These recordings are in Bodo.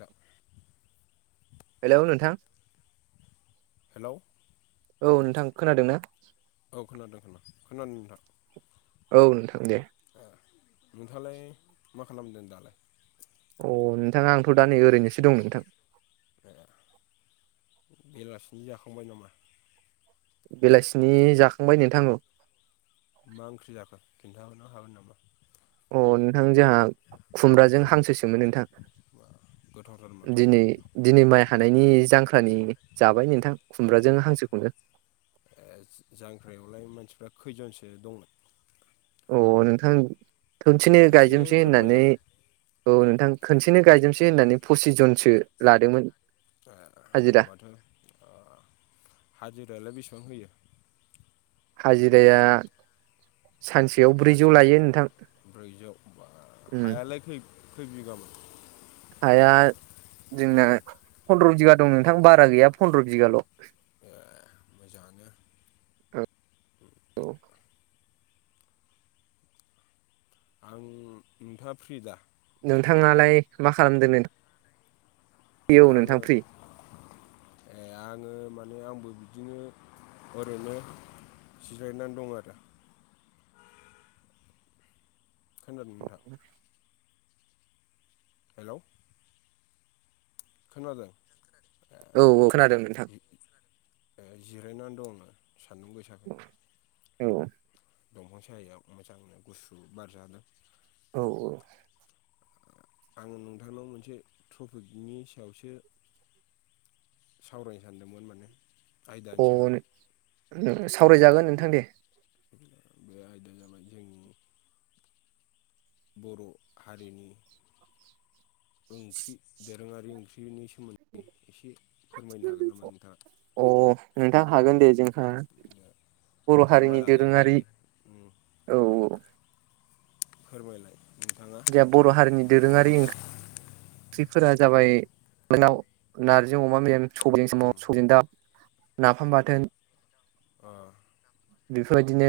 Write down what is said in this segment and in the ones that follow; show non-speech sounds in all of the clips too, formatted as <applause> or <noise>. दा हेलौ नोंथां। हेलौ औ नोंथां खोनादों ना? औ खोनादों खोना खोनादों नोंथां। औ नोंथां दे ए नोंथालाय मा खालामदों दालाय अह नोंथाङा आंथ' दा नै ओरैनोसो दं नोंथां। ज बेलासिनि जाखांबाय नामा? बेलासिनि जाखांबाय नोंथां औ। मा ओंख्रि जाखो खिन्थाहरनो हागोन नामा? अ नोंथां जोंहा खुमब्राजों हांसोसोमोन नोंथां बाह दिनै दिनै माइ हानायनि जांख्रानि जाबाय नोंथां ए खुमब्राजों हांसोखौनो जांख्रायावलाय मानसिफ्रा खैजनसो दंमोन अ नोंथां खोबसेनो एसे गायजोबसै होननानै फोरमायलाय औ नोंथां खनसेनो गायजोबसै होननानै पसिस जनसो लादोंमोन। होनबा हाजिरा माथो हाजिरायालाय बेसेबां होयो हाजिराया सानसेयाव ब्रैजौ सासेयाव लायो नोंथां ब्रैजौ बा उम हायालाय खै-खै बिगामोन हाया जोंना फनद्र' बिगा दं नोंथां बारा गैया फनद्र' बिगाल' ए मोजाङानो औ आं नोंथाङा फ्रि दा नोंथाङालाय मा खालामदों नों आङो ए आङो माने आंबो बिदिनो ओरैनो जिरायनानै दं आरो खोनादों नोंथां <unintelligible> हेल' खोनादों <unintelligible> औ औ खोनादों नोंथां ए जिरायनानै दंनो सान्दुं गोसाखाय औ दंफां सायायाव मोजांनो गुसु बारजादों औ औ आङो नोंथांनाव मोनसे थपिकनि सायावसो सावरायनो सानदोमोन माने आयदानि अ सायाव <unintelligible> सावरायजागोन नोंथां दे बे आयदाया जाबाय जोंनि बर' हारिनि ओंख्रि दोरोङारि ओंख्रिनि सोमोन्दै एसे फोरमायनो हागोन नामा नोंथाङा अ नोंथां हागोन दे जों बर' मा मा हारिनि जानाय दोरोङारि जायो उम औ औ फोरमायलाय नोंथाङा जोंहा बर' हारिनि दोरोङारि ओं ख्रिफोरा जाबाय नाव नारजि अमा उम <unintelligible> <unintelligible> नाफाम बाथोन ओ बेफोरबायदिनो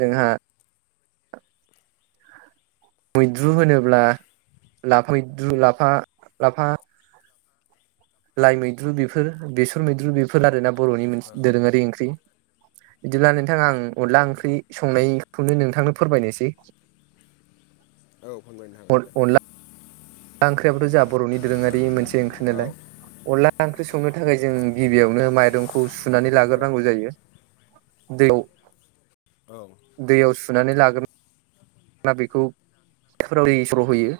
जोंहा मैद्रु होनोब्ला ला <unintelligible> मैद्रु लाफा-लाफा लाइ मैद्रु बेफोर बेसर मैद्रु बेफोर आरोना बर'नि मोनसे औ दोरोङारि ओंख्रि बिदिब्ला नोंथां आं अनला औ ओंख्रि संनायखौनो नोंथांनो फोरमायनोसै औ फोनबायनो हागोन दे अनला <unintelligible> ओंख्रियाबोथ' जोङा बर'नि दोरोङारि मोनसे ओंख्रि औ नालाय अनला ओंख्रि संनो थाखाय जों गिबियावनो माइरंखौ सुनानै औ लाग्रोनांगौ जायो <unintelligible> औ दैयाव सुनानै लागोन ना बेखौ <unintelligible> सर' होयो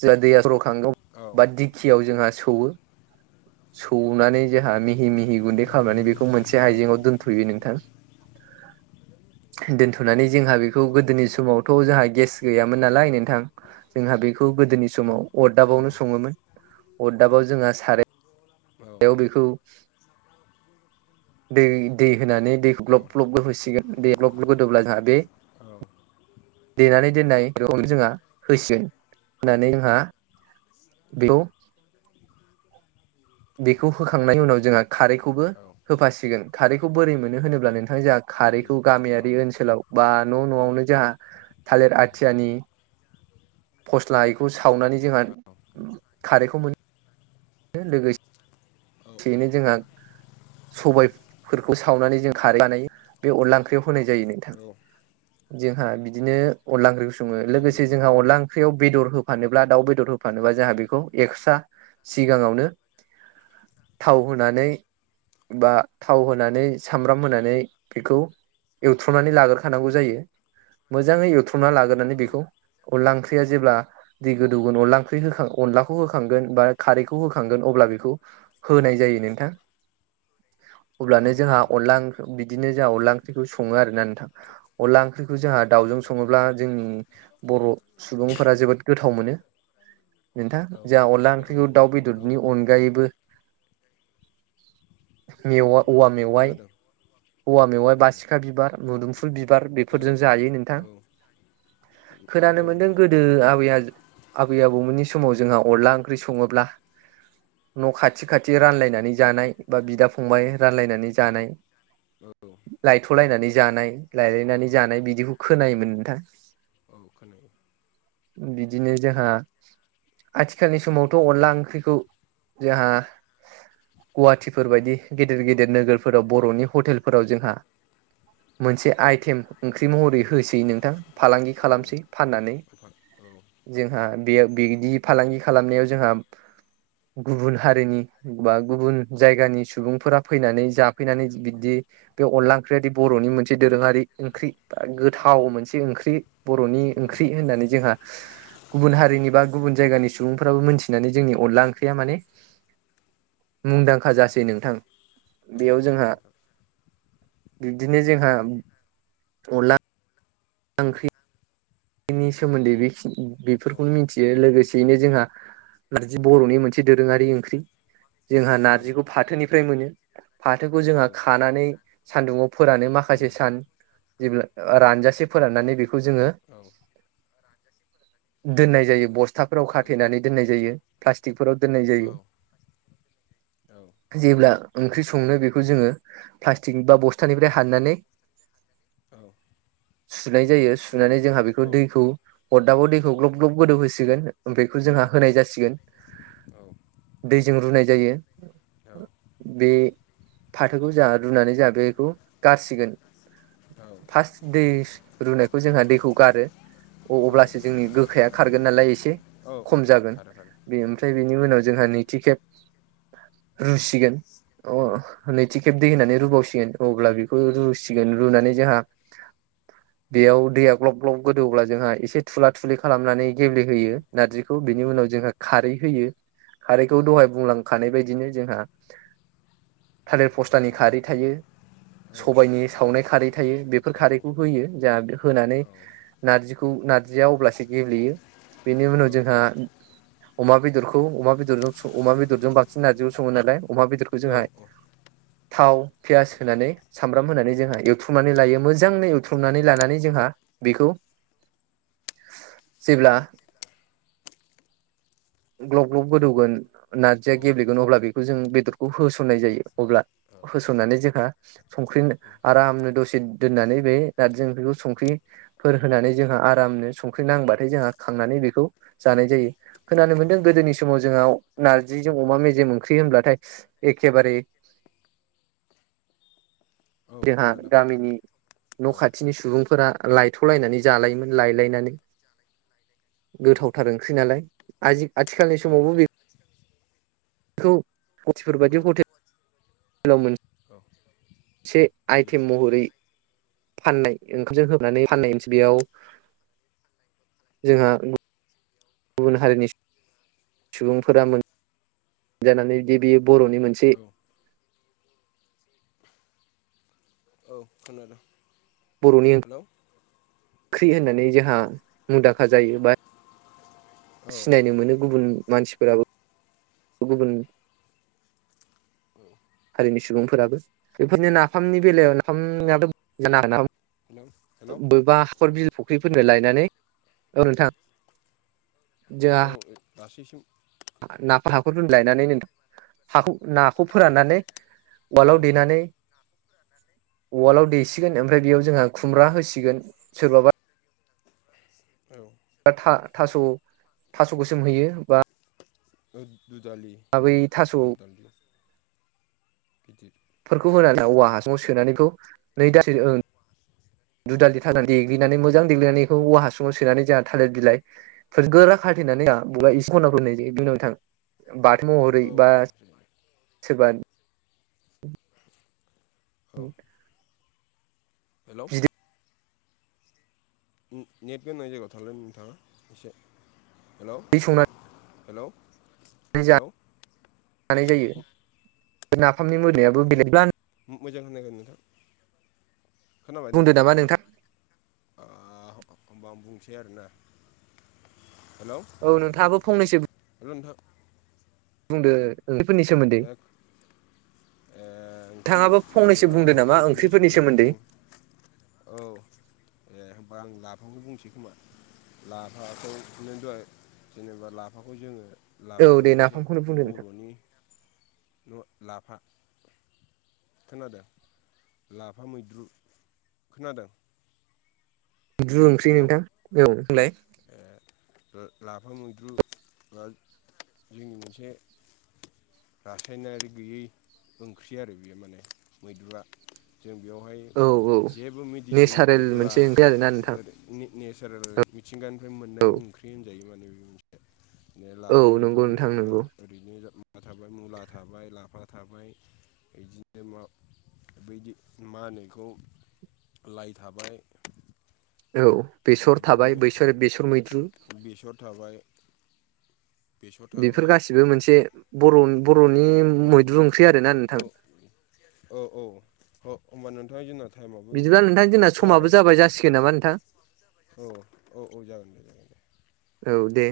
जोंहा दैया सर'खांगौ औ बा दिखियाव जोंहा सौवो सौनानै जोंहा मिहि मिहि गुन्दै खालामनानै बेखौ मोनसे आइजेंआव दोनथ'यो नोंथां <unintelligible> दोनथ'नानै जोंहा बेखौ औ गोदोनि खननानै समाव थ' थाबाय जोंहा गेस गैयामोन नालाय नोंथां जोंहा बेखौ गोदोनि समाव औ अरदाबावनो सङोमोन अरदाबाव जोंहा साराय औ बेयाव बेखौ दै-दै होनानै दैखौ ग्लब-ग्लब गोहोसिगोन दै ग्लब-ग्लब गोदौब्ला जोंहा बे औ देनानै दोननाय बेखौ जोंहा होसिगोन होनानै जोंहा बेखौ बेखौ होखांनायनि उनाव जोंहा खारैखौबो होफासिगोन खारैखौ बोरै मोनो होनोब्ला नोंथां जोंहा उम खारैखौ औ गामियारि ओनसोलाव बा न' न'आवनो जोंहा थालिर आथियानि फस्लाखौ सावनानै जोंहा औ खारैखौ मोन लोगोसे थै जोंहा सबाय फोरखौ सावनानै जों खारै बानायो बे अनला ओंख्रियाव होनाय जायो नोंथां <unintelligible> जोंहा बिदिनो अनला ओंख्रिखौ सङो औ लोगोसे जोंहा अनला ओंख्रियाव बेदर होफानोब्ला दाउ बेदर हो फानोबा जोंहा बेखौ एक्सा सिगाङावनो थाव होनानै बा थाव होनानै सामब्राम होनानै बेखौ एवथ्र'नानै लाग्रोखानांगौ जायो मोजाङै एवथ्रमना लाग्रोनानै औ बेखौ औ अनला ओंख्रिया जेब्ला दिगो दुगुन अनला ओंख्रि अनलाखौ होखांगोन बा खारैखौ होखांगोन अब्ला बेखौ होनाय जायो नोंथां अब्लानो नंगौ जोंहा अनला ओंख्रि बिदिनो जोंहा अनला ओंख्रिखौ सङो आरोना नोंथां अनला ओंख्रिखौ जोंहा दाउजों नोंथां सङोब्ला जोंनि बर' सुबुंफोरा जोबोद गोथाव मोनो नोंथा औ नंगौ नोंथां औ जोंहा अनला गोथाव ओंख्रिखौ मोनो दाउ औ बेदरनि अनगायैबो मेवा औवा मेवाइ खोनादों हौवा मेवाइ औ बासिखा बिबार मुदुमफुल बिबार औ बेफोरजों जायो नोंथां औ खोनानो नंगौ मोन्दों नोंथां गोदो आबै आ आबै आबौमोननि समाव जोंहा अनला ओंख्रि सङोब्ला न' खाथि खाथि खाथि औ रानलायनानै जानाय बा बिदा फंबाय रानलायनानै जानाय औ लायथ'लायनानै जानाय औ लायलायनानै जानाय बिदिखौ खोनायोमोन नोंथां औ खोन बिदिनो जोंहा आथिखालनि समावथ' अनला ओंख्रिखौ जोंहा गुवाहाटिफोर बायदि गेदेर गेदेर नोगोरफोराव बर'नि हटेलफोराव जोंहा मोनसे आइटेम ओंख्रि महरै होसै नोंथां फालांगि औ खालामसै फाननानै नोंथां औ जोंहा बे बिदि फालांगि खालामनायाव जोंहा गुबुन हारिनि बा गुबुन जायगानि सुबुंफोरा फैनानै जाफैनानै बिदि बे अनला ओंख्रियादि बर'नि मोनसे दोरोङारि ओंख्रि उम गोथाव मोनसे ओंख्रि बर'नि औ ओंख्रि होननानै जोंहा गुबुन हारिनि बा गुबुन जायगानि सुबुंफ्राबो मोनथिनानै जोंनि अनला ओंख्रिया माने मुंदांखा औ जासै नोंथां बेयाव नंगौ जोंहा नोंथां बिबदिनो जोंहा अनला औ ओंख्रि नि सोमोन्दै बे औ बेफोरखौनो मिथियो लोगोसेयैनो जोंहा नारजि बर'नि मोनसे दोरोङारि ओंख्रि जोंहा नारजिखौ फाथोनिफ्राय मोनो फाथोखौ जोंहा खानानै सानदुंआव फोरानो औ माखासे सान जेब्ला रानजासे फोराननानै बेखौ जोङो औ दोननाय जायो बस्थाफोराव औ खाथेनानै दोननाय जायो प्लास्टिकफोराव दोननाय औ जायो औ जेब्ला ओंख्रि संनो बेखौ जोङो प्लास्टिक बा बस्थानिफ्राय हाननानै औ सुनाय जायो सुनानै खोनादों जोंहा बे औ बे दैखौ अरदाबाव दैखौ ग्लब ग्लब गोदौ होसिगोन बेखौ औ जोंहा होनाय जासिगोन दैजों रुनाय जायो। बे फाथोखौ जों रुनानै जों बेखौ गारसिगोन औ फार्स्ट दै रुनायखौ जोंहा दैखौ गारो अ अब्लासो जोंनि गोखाया खारगोन नालाय एसे औ खम जागोन खारो खारो औ बेफ्राय फ्राय बिनि उनाव जोंहा नैथि खेब रुसिगोन औ अ नैथि खेब दै होनानै रुबावसिगोन अब्ला बेखौ औ रुसिगोन रुनानै जोंहा बेयाव दैया ग्लब ग्लब गोदौब्ला जोंहा एसे थुला थुुलि खालामनानै गेब्लेहोयो नारजिखौ औ बिनि उनाव जोंहा खारै होयो हारिखौ औ दहाय बुंलांखानाय बायदिनो जोंहा थालिर पस्थानि खारै थायो सबायाइनि सावनाय खारै थायो बेफोर खारैखौ होयो जाह होनानै नारजिखौ नारजिया अब्लासो गेबेलेयो बेनि औ उनाव जोंहा अमा बेदरखौ अमा बेदरजों अमा बेदरजों बांसिन नारजिखौ सङो नालाय अमा बेदरखौ औ जोंहाय थाव पियास होनानै। सामब्राम होनानै जोंहा एवथ्रुमनानै लायो मोजाङै एवथ्रुमनानै लानानै जोंहा बेखौ जेब्ला <inaudible> ग्लब ग्लब गोदौगोन नारजिया गेब्लेगोन अब्ला बेखौ जों बेदरखौ होसननाय जायो अब्ला होसननानै जोंहा संख्रि आरामनो दसे दोननानै बे दा जों बेखौ संख्रि फोर होनानै जोंहा आरामनो संख्रि नांबाथाय जोंहा खांनानै बेखौ जानाय जायो खोनानो मोन्दों गोदोनि समाव जोंहा नार्जिजों अमा मेजेम ओंख्रि होनब्लाथाय एखेबारे औ जोंहा खोनादों गामिनि औ न' खाथिनि सुबुंफोरा लायथ'लायनानै जालायोमोन लायलायनानै औ गोथावथार ओंख्रि नालाय आ आथिखालनि औ औ समावबो बे मसिफोर बायदि हथे अ एसे आइटेम महरै फाननाय ओंखामजों होबनानै फाननायसै बेयाव जोंहा गुबुन हारिनि सुबुंफोरा जानानै बिदि बेयो बर'नि मोनसे औ खोनादों। बर'नि ओं हेल'। ख्रि होननानै जोंहा मुदाखा जायो बा सिनायनो मोनो गुबुन मानसिफोराबो गुबुन औ हारिनि सुबुंफोराबो बेफोरनिनो नाफामनि बेलायाव नाफामाबो <unintelligible> हेलौ हेलौ बबेबा हखर बिल फुख्रिफोरनो लायनानै औ नोंथां जोंहा गासैसिम ना हाखौरफोरनिफ्राय लायनानै नोंथ हाखौ नाखौ फोराननानै औ उवालाव देनानै औ उवालाव देसिगोन ओमफ्राय बेयाव जोंहा औ खुमब्रा होसिगोन सोरबाबा औ थास' थास'खौ सोमहयो बा दु दालि बै थास' दु थास'फोरखौ दालि गिदिर फोरखौ होनानै औवा हासुाव सोनानैखौ नै दास दुधालि थाल देग्लिनानै मोजां देग्लिनानै बेखौ औवा हासुङाव सोनानै जोंहा थालिर बिलाइ फोर गोरा खाथेनानै <unintelligible> इसे उनाव होनाय जायो बेनि उनाव नोथां बाथौ महरै औ बा औ सोरबा <inaudible> हेल'। बिदै नेट गनाय जायगायाव थालोन नोंथाङा एसे हेल' बे संनाय हेल'। <inaudible> जानाय जायो नाफामनि अ मोनामनायाबो बेलेगब्ला मोजां होनांगोन नोंथां। बुंदो <unintelligible> नोंथां। ओ होमबा आं बुंसै आरोना हेलौ। औ नोंथाङाबो फंनैसो आरो नोंथां बुंदो ओंख्रि फोरनि सोमोन्दै। ए ओंख्रि नोंथाङाबो फंनैसो बुंदो नामा ओंख्रिफोरनि सोमोन्दै बुं औ ए होमबा आं नाखौनो बुंसै खोमा लाफाखौ <unintelligible> जेनेबा लाफाखौ जोङो औ लाफायाथ' दे मोनसे नाफामखौनो बुंदो नोंथां बर'नि न' लाफा खोनादों लाफा मैद्रु खोनादों। <unintelligible> ओंख्रि हेलौ नोंथां औ <unintelligible> ए लाफा मैद्रु बा जोंनि मोनसे रासायनारि गैयै ओंख्रि आरो बेयो माने मैद्रुआ जों बेयावहाय औ औ जेबो मेडिसिन नेचारेल होआ मोनसे ओंख्रि आरोना नोंथां नेचारेल मिथिंगानिफ्राय मोननाय ओंख्रि होनजायो माने बे बे औ लाफा मैद्रु नंगौ नोंथां होनोबा नंगौ ओरैनो <unintelligible> थाबाय मुला थाबाय लाफा थाबाय बिदिनो मा बैदि मा होनो इखौ लाइ थाबाय। औ बेसर बिदिनो थाबाय बेसर बेसर मैद्रु। बेसर थाबाय। बेसर बेफोर थाबाय गासिबो मोनसे बर' बर'नि औ मैद्रु ओंख्रि आरोना औ नोंथां। औ औ होमबा नोंथाङा <unintelligible> बिदिब्ला नोंथां जोंना समाबो जाबाय जासिगोन नामा नोंथां। औ औ औ जागोन दे जागोन दे। औ दे।